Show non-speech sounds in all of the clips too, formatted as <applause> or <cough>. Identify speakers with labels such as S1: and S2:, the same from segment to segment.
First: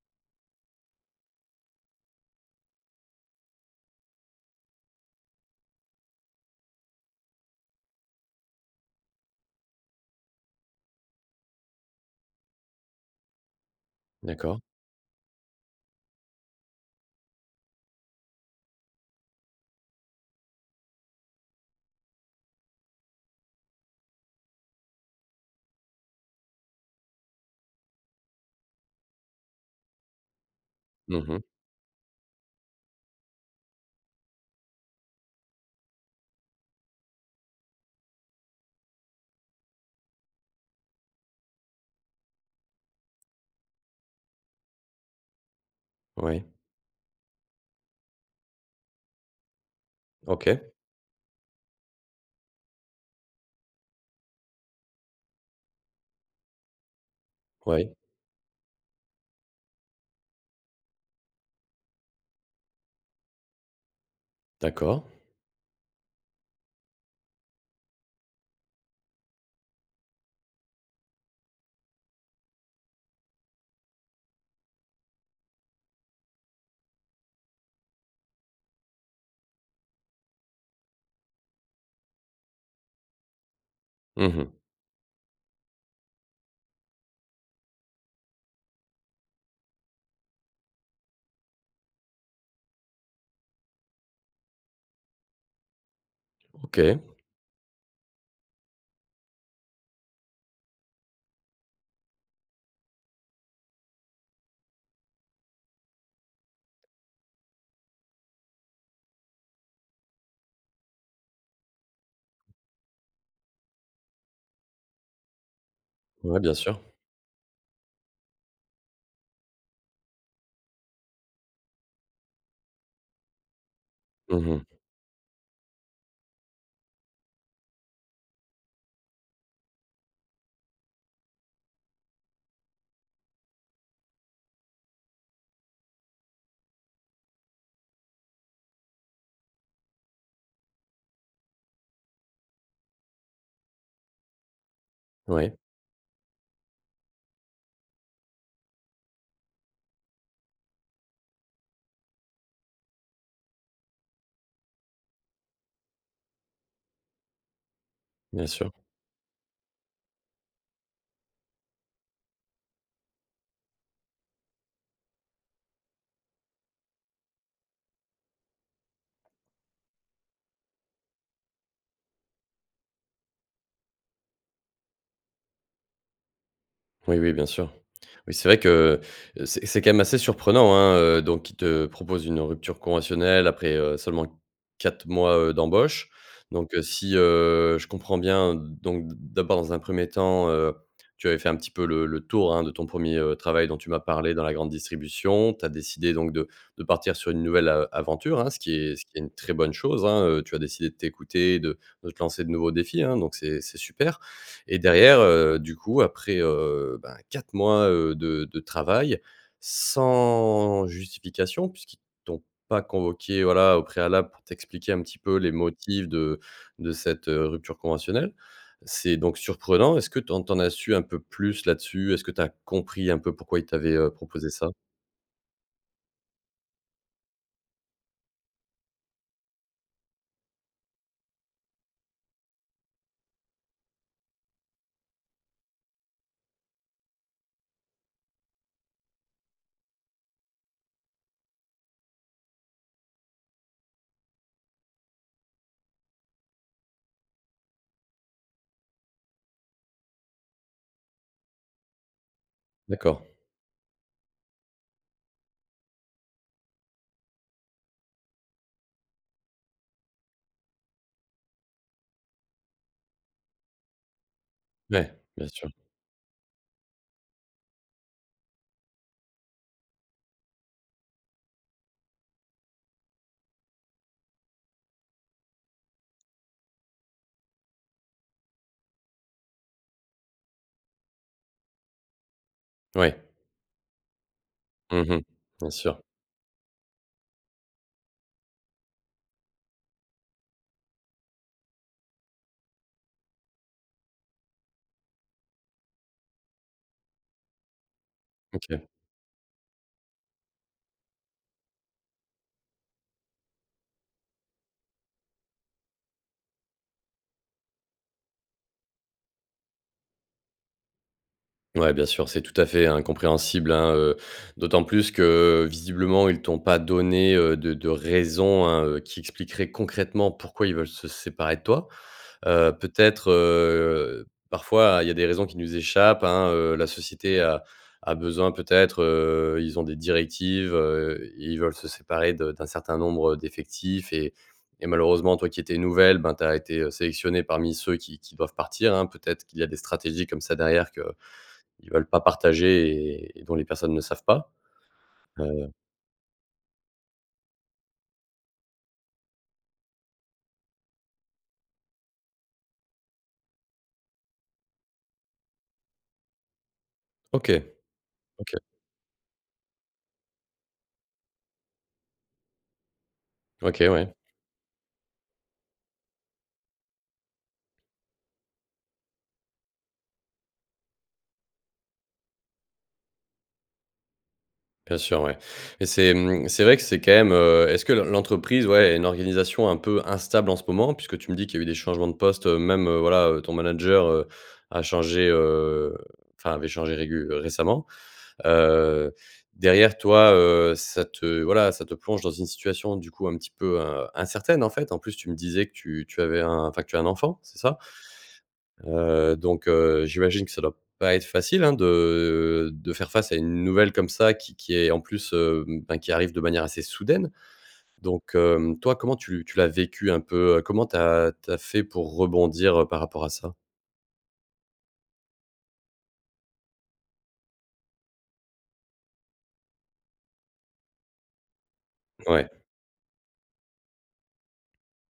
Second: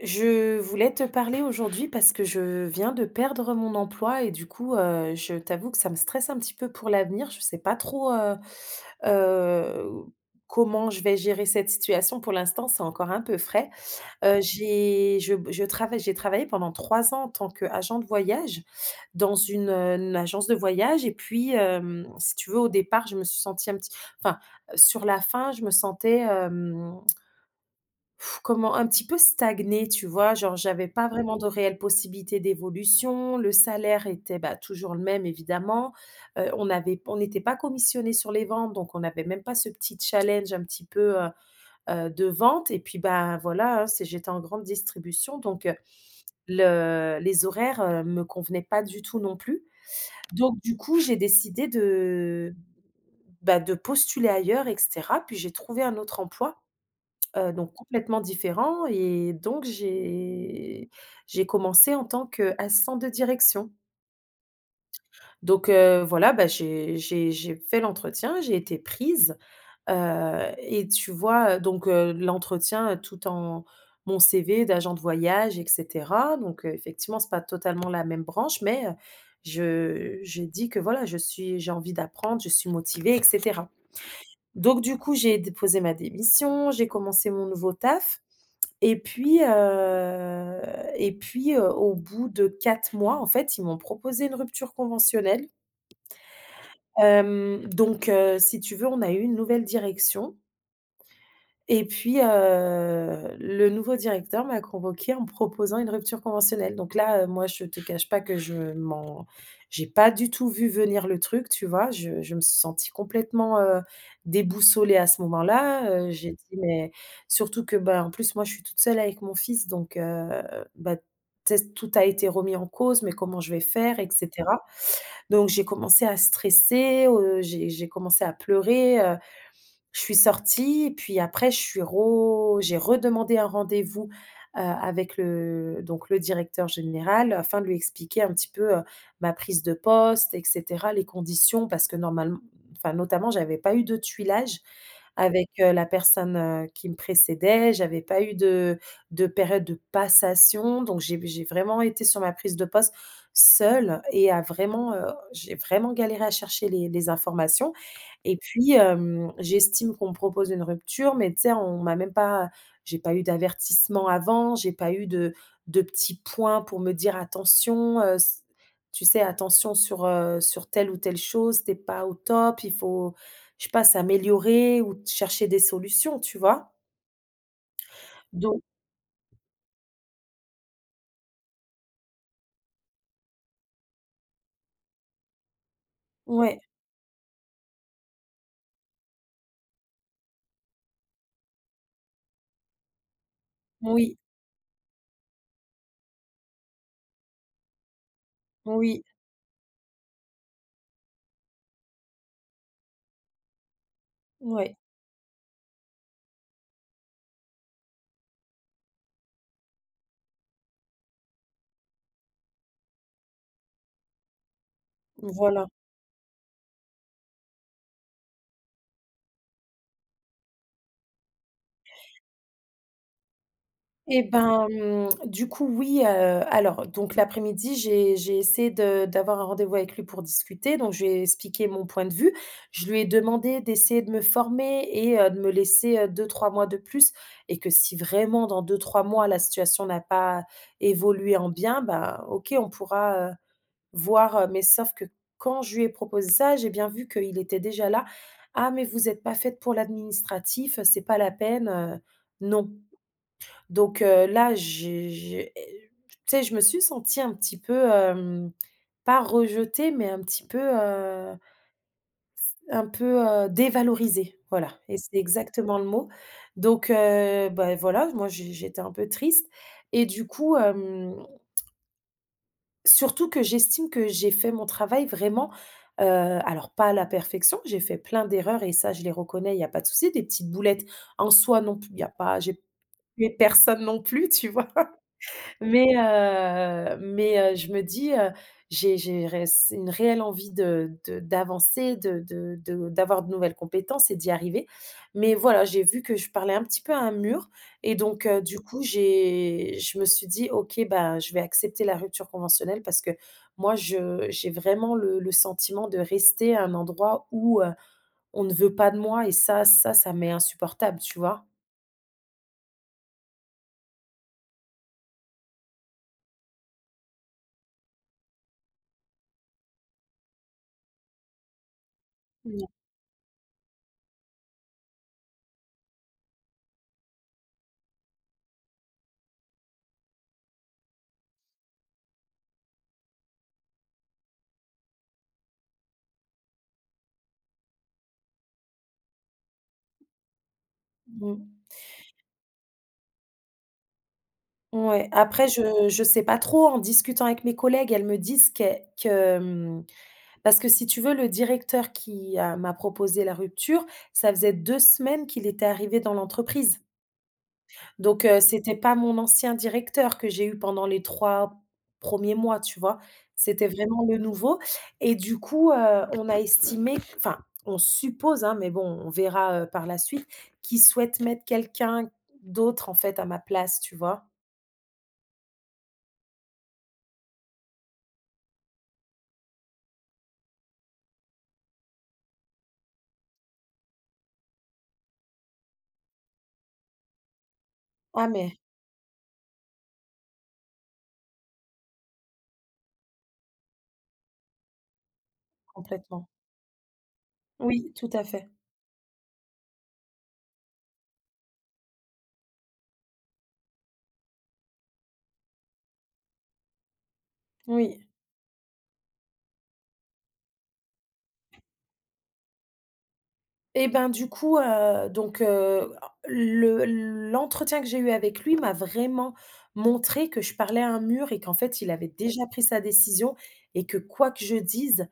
S1: Je voulais te parler aujourd'hui parce que je viens de perdre mon emploi et du coup, heu, je t'avoue que ça me stresse un petit peu pour l'avenir. Je sais pas trop, heu heu, comment je vais gérer cette situation pour l'instant, c'est encore un peu frais. Heu,
S2: D'accord.
S1: j'ai je b je travaille j'ai travaillé pendant 3 ans en tant qu'agent de voyage dans une heu, agence de voyage et puis, hem, si tu veux au départ je me suis sentie un petit enfin sur la fin je me sentais, hem <blows air> comment un petit peu stagner, tu vois? Genre, j'avais pas
S2: Mmh
S1: vraiment
S2: mh.
S1: de réelle possibilité d'évolution, le salaire était, bah, toujours le même évidemment, heu, on avait p on n'était pas commissionné sur les ventes donc on avait même pas ce petit challenge un petit peu, heu heu, de vente et puis, ben, voilà, hein, c'est j'étais en grande distribution donc,
S2: Oui.
S1: le les horaires, heu, me convenaient pas du tout non plus. Donc,
S2: OK.
S1: du coup j'ai décidé de, bah, de postuler ailleurs et cetera puis j'ai trouvé un autre emploi, heu, donc,
S2: Oui.
S1: complètement différent, et donc j'ai j'ai commencé en tant qu'assistante de direction
S2: D'accord.
S1: donc heu, voilà, bah, j'ai j'ai j'ai fait l'entretien, j'ai été prise, heu et tu vois, heu, donc heu, l'entretien tout en mon CV d'agent de voyage et cetera, donc, heu, effectivement c'est pas totalement la même branche mais, heu, je j'ai dis que: «Voilà je suis j'ai envie d'apprendre, je suis motivée et cetera».
S2: Mmh mh.
S1: Donc du coup, j'ai déposé ma démission. J'ai commencé mon nouveau taf, et puis, heu et puis heu, au bout de 4 mois en fait ils m'ont proposé une rupture conventionnelle
S2: OK.
S1: hem, donc, heu, si tu veux on a eu une nouvelle direction et puis, heu, le nouveau directeur m'a convoquée en me proposant une rupture conventionnelle. Donc là, heu, moi je te cache pas que je m'en j'ai pas du tout vu venir le truc, tu vois? Je je me suis sentie complètement, heu, déboussolée à ce moment-là, heu, j'ai
S2: Ouais, bien
S1: dit:
S2: sûr.
S1: «Mais» surtout que bah, en plus moi je suis toute seule avec mon fils donc heu, bah, tu sais tout a été remis en cause: «Mais comment je vais faire et
S2: Mmh
S1: cetera».
S2: mh.
S1: Donc, j'ai commencé à stresser, heu, j'ai j'ai commencé à pleurer, heu, je suis sortie, et puis après, je suis ro j'ai redemandé un rendez-vous, heu, avec le, donc, le directeur général afin de lui expliquer un petit peu, heu, ma prise de poste, et cetera, les conditions parce que normale enfin notamment, j'avais pas eu de tuilage avec,
S2: Oui.
S1: heu, la personne, heu, qui me précédait. J'avais pas eu de de période de passation. Donc, j'ai v j'ai vraiment été sur ma prise de poste seule et a vraiment, heu, j'ai vraiment galéré à chercher les les informations et
S2: Bien sûr.
S1: puis, hem, j'estime qu'on me propose une rupture mais tu sais, on m'a même pas j'ai pas eu d'avertissement avant j'ai pas eu de de petits points pour me dire attention, heu, s tu sais attention sur, heu, sur telle ou telle chose. Tu es pas au top, il faut je sais pas s'améliorer ou chercher des solutions tu vois?
S2: Oui, oui, bien sûr. Oui, c'est vrai
S1: Don
S2: que, heu, c'est c'est quand même assez surprenant, hein, heu, donc qu’ils te proposent une rupture conventionnelle après, heu, seulement 4 mois, heu, d'embauche.
S1: Ouais.
S2: Donc, heu, si, heu, je comprends bien donc d'abord dans un 1er temps, heu, tu avais fait un petit peu le le tour, hein, de ton 1er, heu, travail dont tu m'as
S1: Oui.
S2: parlé dans la grande distribution. Tu as décidé donc de de partir sur une nouvelle, heu, aventure, hein, ce qui
S1: Oui.
S2: ce qui est une très bonne chose, hein. Heu, tu as décidé de t'écouter, de de te lancer de nouveaux défis hein, donc c'est c'est super.
S1: Ouais.
S2: Et derrière, heu, du coup, après, heu, bah, 4 mois, heu, de de travail, sans justification puisqu'ils t'ont pas convoquée, voilà, au préalable pour t'expliquer un petit peu les
S1: Voilà.
S2: motifs de de cette, heu, rupture conventionnelle. C'est donc surprenant. Est-ce que tu en tu en as su un peu plus là-dessus? Est-ce que tu as compris un peu pourquoi ils t'avaient, heu,
S1: Et
S2: proposé ça?
S1: ben, mmh, du coup, oui, heu, alors donc l'après-midi j'ai j'ai essayé de d'avoir un rendez-vous avec lui pour discuter donc, je lui ai expliqué mon point de vue. Je lui ai demandé d'essayer de me former et heu, de me laisser, heu, 2-3 mois de plus et que si vraiment dans 2-3 mois la situation n'a pas évolué en bien, ben OK, on pourra, heu, voir, heu, mais sauf que quand je lui ai proposé ça, j'ai bien vu qu'il était déjà là: «Ah, mais vous êtes pas faite pour l'administratif, c'est pas la peine, heu, non!»
S2: D'accord.
S1: donc heu, là, j'ai j'ai heu, tu sais, je me suis sentie un petit peu, hem, pas rejetée, mais un petit peu, heu s un peu, heu, dévalorisée, voilà. Et c'est
S2: Ouais, bien sûr.
S1: exactement le mot. Donc heu, bah voilà, moi, j'é j'étais un peu triste. Et du coup, hem Surtout que j'estime que j'ai fait mon travail vraiment, heu, alors pas à la perfection, j'ai fait plein d'erreurs et ça je les reconnais il y a pas de souci, des petites boulettes en soi non plus il y a pas j'ai
S2: Ouais.
S1: tué personne non plus, tu vois?
S2: Mmh mh, bien
S1: Mais,
S2: sûr.
S1: heu, mais, heu, je me dis: «Heu, j'ai j'ai réss une réelle envie de de d'avancer de de de d'avoir de nouvelles compétences et d'y arriver». Mais voilà, j'ai vu que je parlais un petit peu à un mur et donc heu, du coup,
S2: OK.
S1: j'ai je me suis dit: «OK bah, je vais accepter la rupture conventionnelle» parce que moi, je j'ai vraiment le le sentiment de rester à un endroit où, heu, on ne veut pas de moi et ça ça ça m'est insupportable, tu vois?
S2: Ouais, bien sûr, c'est tout à fait, hein, compréhensible, hein, heu, d'autant plus que visiblement, ils t'ont pas donné, heu, de de raisons, hein, heu, qui expliqueraient concrètement pourquoi ils veulent se séparer de toi.
S1: Non.
S2: Heu, peut-être, heu, parfois, il y a des raisons qui nous échappent, hein, heu, la société a a besoin peut-être heu, ils ont des directives, heu, i ils veulent se séparer de d'un certain nombre, heu, d'effectifs et et malheureusement toi qui étais nouvelle, bah, tu as été, heu, sélectionnée parmi ceux qui qui doivent partir, hein, peut-être qu'il y a des stratégies comme ça derrière que
S1: Mmh.
S2: qu'ils veulent pas partager et et dont les personnes ne savent pas.
S1: Ouais, après
S2: Heu
S1: je je sais pas trop. En discutant avec mes collègues elles me disent qu'e que mmh parce que si tu veux, le directeur qui a m'a proposé la rupture, ça faisait 2 semaines qu'il était arrivé dans l'entreprise
S2: OK,
S1: donc heu,
S2: OK.
S1: c'était pas mon ancien directeur que j'ai eu pendant les 3 premiers mois, tu vois? C'était
S2: OK,
S1: vraiment
S2: ouais.
S1: le nouveau. Et du coup, heu, on a estimé, enfin on suppose, hein, mais bon, on verra, heu, par la suite, qui souhaite mettre quelqu'un d'autre en fait à ma place, tu vois?
S2: Bien sûr, ouais, et c'est, mmh c'est vrai que c'est quand même, heu est-ce que l'en l'entreprise, ouais, a une organisation un peu instable en ce moment? Puisque tu me dis qu'il y a eu des changements de postes même, heu, voilà, heu, ton manager, heu, a changé, heu enfin, avait changé régul récemment.
S1: Ah mais
S2: Heu, derrière, toi, heu, ça te voilà, ça te plonge dans une situation du coup, un petit peu, in incertaine, en fait, en plus, tu me disais que tu tu
S1: Complètement.
S2: avais un enfin que tu as un enfant, c'est ça?
S1: Oui, tout à fait.
S2: Heu, donc heu, j'imagine que ça doit pas être facile, hein, de de faire face à une nouvelle comme ça qui qui est, en plus, hem, ben, qui arrive de manière assez soudaine,
S1: Oui.
S2: donc hem, toi, comment tu tu l'as vécu un peu? Comment tu as tu as fait pour rebondir, heu, par rapport à ça?
S1: Et ben, du coup, heu donc heu, le l'entretien que j'ai eu avec lui m'a vraiment montré que je parlais à un mur et qu'en fait, il avait déjà
S2: Ouais.
S1: pris sa décision et que, quoi que je dise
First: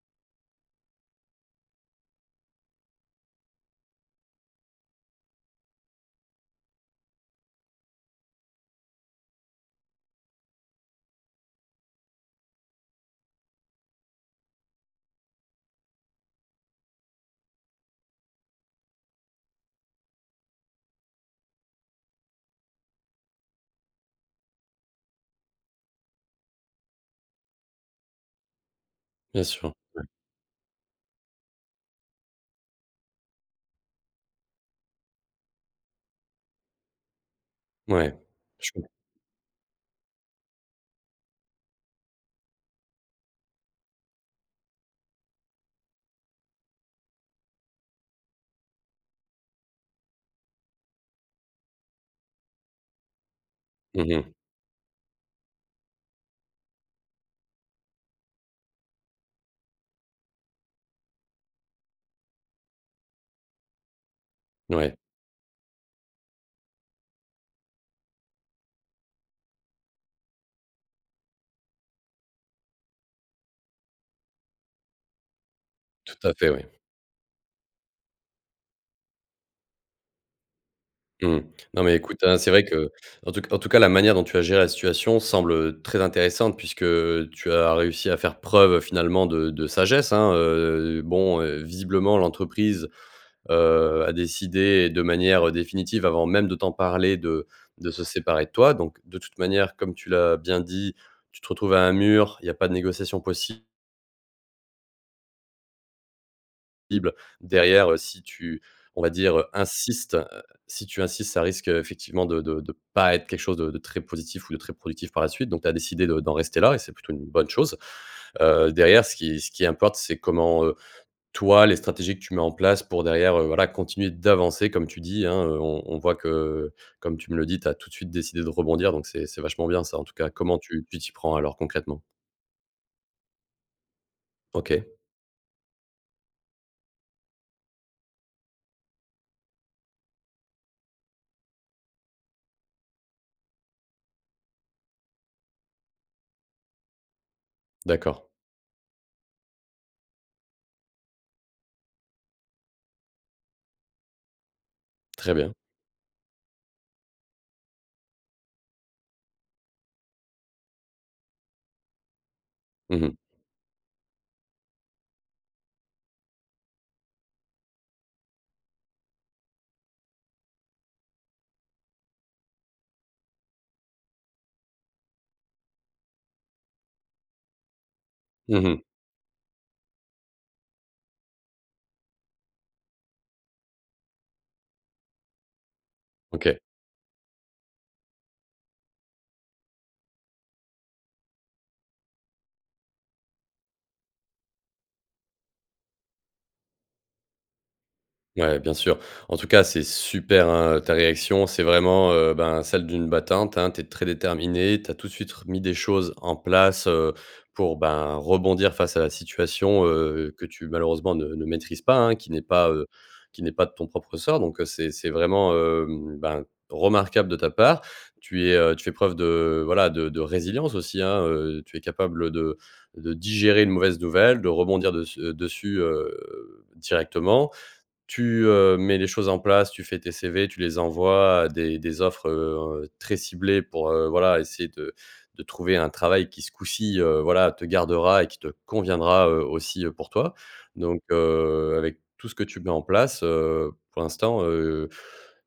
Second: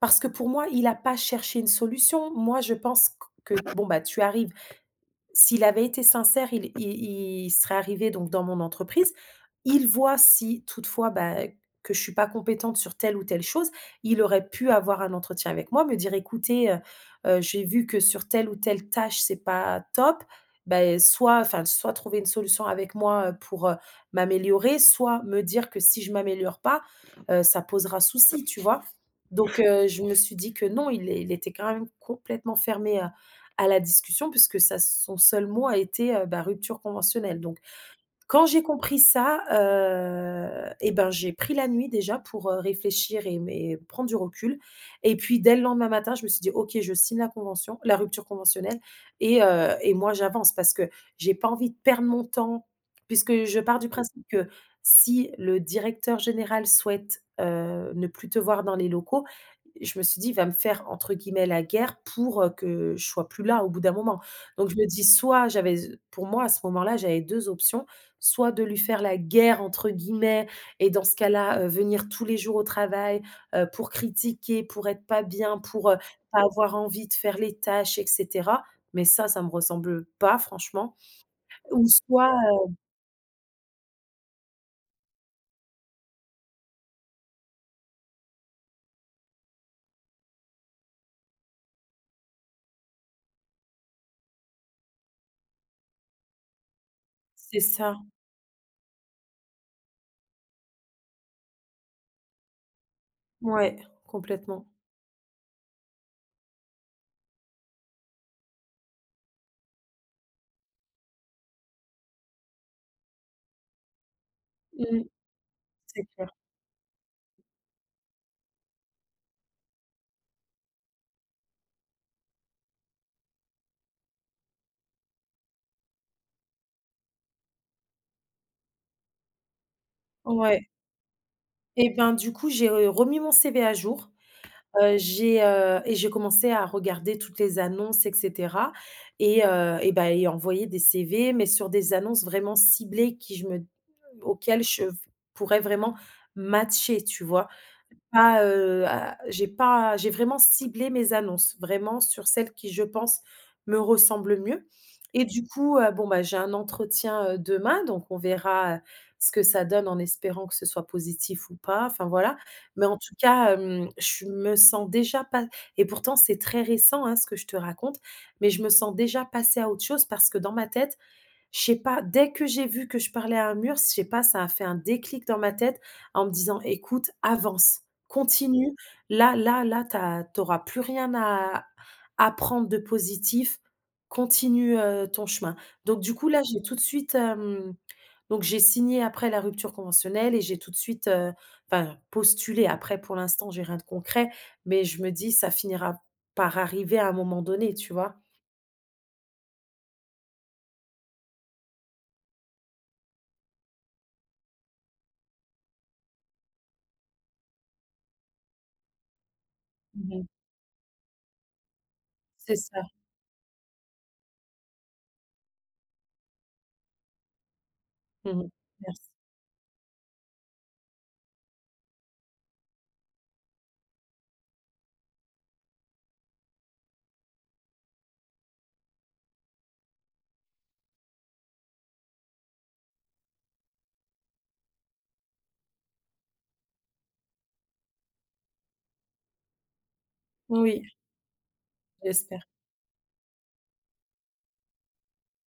S1: parce que pour moi, il a pas cherché une solution, moi, je pense q que bon, bah, tu arrives s'il avait été sincère, il il il serait arrivé, donc, dans mon entreprise, il voit si toutefois, bah, que je suis pas compétente sur telle ou telle chose. Il aurait pu avoir un entretien avec moi, me dire: «Écoutez, heu heu, j'ai vu que sur telle ou telle tâche, c'est pas top», bah heu, soit enfin, soit trouver une solution avec moi pour, heu, m'améliorer, soit me dire que si je m'améliore pas, heu, ça posera souci, tu vois?
S2: Bien
S1: Donc
S2: sûr,
S1: heu, je
S2: ouais.
S1: me suis dit que non, il é il était quand même complètement fermé à à la discussion, puisque sa son seul mot a été, heu, bah, «rupture conventionnelle», donc,
S2: Ouais.
S1: quand j'ai
S2: Je <unintelligible>
S1: compris ça, heu, et ben, j'ai pris la nuit déjà pour, heu, réfléchir et m et prendre du recul, et puis, dès le lendemain matin, je me suis dit: «OK, je signe la convention la rupture conventionnelle et heu, et moi, j'avance parce que j'ai pas envie de perdre mon temps». Puisque je pars du
S2: Mmh
S1: principe
S2: mh.
S1: que si le directeur général souhaite, heu, ne plus te voir dans les locaux, je me suis dit: «Il va me faire, entre guillemets, "la guerre" pour, heu, que je sois plus là au bout d'un moment», donc je me
S2: Ouais.
S1: dis soit j'avais s pour moi, à ce moment-là, j'avais 2 options, soit de lui faire «la guerre», entre guillemets, et dans ce cas-là, heu, venir tous les jours au travail, heu, pour critiquer, pour être pas bien pour, heu,
S2: Tout à
S1: pas
S2: fait, ouais.
S1: avoir envie de faire les tâches et cetera, mais ça, ça me ressemble pas franchement
S2: Mmh, non,
S1: ou
S2: mais écoute,
S1: soit,
S2: hein, c'est vrai
S1: heu
S2: que, en tout c en tout cas, la manière dont tu as géré la situation semble, heu, très intéressante. Puisque, heu, tu as réussi à faire preuve finalement de de sagesse, hein! Heu heu, bon, heu, visiblement l'entreprise, heu, a décidé de manière définitive avant même de t'en parler de
S1: C'est
S2: de
S1: ça.
S2: se séparer de toi, donc de toute manière, comme tu l'as bien dit, tu te retrouves à un mur, il y a pas de négociation possi
S1: Ouais, complètement.
S2: ible derrière, heu, si tu on va dire, insiste, heu si tu insistes, ça risque effectivement de de de pas être quelque chose de de très positif ou de très
S1: Mmh.
S2: productif par la suite, donc tu as
S1: C'est
S2: décidé de d'en
S1: clair.
S2: rester là et c'est plutôt une bonne chose. Heu, derrière, ce qui ce qui importe, c'est comment, heu toi, les stratégies que tu mets en place pour derrière, heu, voilà, continuer d'avancer, comme tu dis, hein, heu, on on voit que, comme tu me le dis, tu as tout de suite décidé de rebondir, donc c'est c'est vachement bien ça, en tout cas. Comment
S1: Ouais.
S2: tu tu t'y prends alors,
S1: Et
S2: concrètement?
S1: ben, du coup, j'ai re remis mon CV à jour.
S2: OK.
S1: Heu, j'ai, heu et j'ai commencé à regarder toutes les annonces et cetera et heu et bah et envoyer des CV, mais sur des annonces vraiment ciblées qui je me auxquelles je v pourrais vraiment matcher, tu vois?
S2: D'accord.
S1: Pas, heu, à j'ai pas j'ai vraiment ciblé mes annonces vraiment sur celles qui, je pense, me ressemblent mieux et
S2: Très
S1: du
S2: bien.
S1: coup, heu, bon, bah, j'ai un entretien, heu, demain, donc on verra ce que ça donne, en espérant que ce soit positif ou pas, enfin, voilà, mais en
S2: Mmh mh.
S1: tout cas, hem, je me sens déjà pa et pourtant, c'est très récent, hein, ce que je te raconte, mais je me sens déjà passer à autre chose. Parce que dans ma tête je sais pas, dès que j'ai vu que je parlais à un mur, je sais pas, ça a fait un déclic dans ma tête, en me disant: «Écoute, avance,
S2: Mmh
S1: continue,
S2: mh.
S1: là là là tu as tu auras plus rien à à prendre de positif, continue, heu, ton chemin», donc du coup là,
S2: OK.
S1: j'ai tout de suite, hem donc j'ai signé, après, la rupture conventionnelle et j'ai tout de suite, heu enfin postulé. Après pour l'instant, j'ai rien de concret, mais je me dis: «Ca finira par arriver à un moment donné», tu vois?
S2: Ouais, bien sûr, en tout cas, c'est super, hein, ta réaction, c'est vraiment, heu, ben, celle d'une battante, hein, tu es très déterminée, tu as tout de suite r mis des choses en place, heu, pour, ben, rebondir face à la situation,
S1: Ouais.
S2: heu, que tu, malheureusement, ne ne maîtrises pas, hein, qui n'est
S1: C'est
S2: pas,
S1: ça.
S2: heu qui n'est pas de ton propre ressort donc, heu, c'est c'est vraiment, hem, ben, remarquable de ta part.
S1: Mmh mh.
S2: Tu es, heu tu fais
S1: Merci.
S2: preuve de, voilà, de de résilience aussi, hein, heu, tu es capable de de digérer une mauvaise nouvelle, de rebondir dess heu, dessus, heu, directement. Tu, heu, mets les choses en place, tu fais tes CV, tu les envoies à des des offres, heu, très ciblées pour, heu, voilà, essayer de de trouver un travail qui, ce coup-ci, heu, voilà te gardera et qui te conviendra, heu, aussi pour toi
S1: Oui.
S2: donc heu, avec tout ce
S1: J'espère.
S2: que tu mets en place, heu, pour l'instant, heu,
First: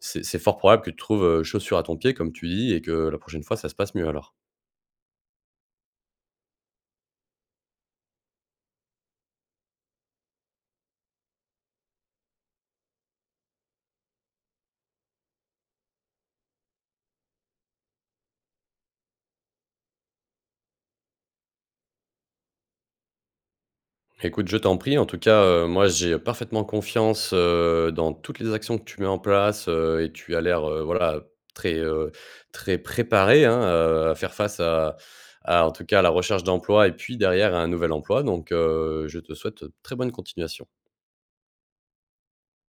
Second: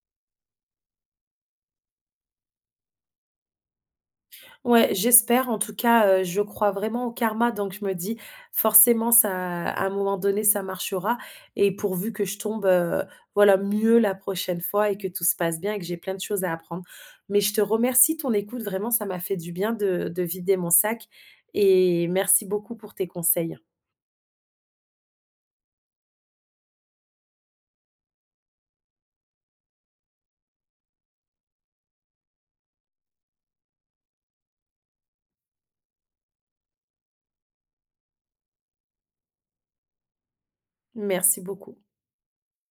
S2: c'est c'est fort probable que tu trouves, heu, chaussure à ton pied, comme tu dis, et que la prochaine fois, ça se passe mieux, alors.
S1: Ouais, j'espère, en tout cas, heu, je crois vraiment au karma, donc je me dis forcément ça à un moment donné, ça marchera et pourvu que je tombe, heu, voilà, mieux la prochaine fois et que tout se passe bien et que j'ai plein de choses à apprendre, mais je te remercie, ton écoute, vraiment, ça m'a fait du bien de de vider mon sac et merci beaucoup pour tes conseils.
S2: Écoute, je t'en prie, en tout cas, heu, moi, j'ai parfaitement confiance, heu, dans toutes les actions que tu mets en place, heu, et tu as l'air, heu, voilà, très, heu très préparée, hein, heu, à faire face à à, en tout cas, à la recherche d'emploi et puis, derrière, un nouvel emploi donc heu, je te souhaite très bonne continuation.
S1: Merci beaucoup.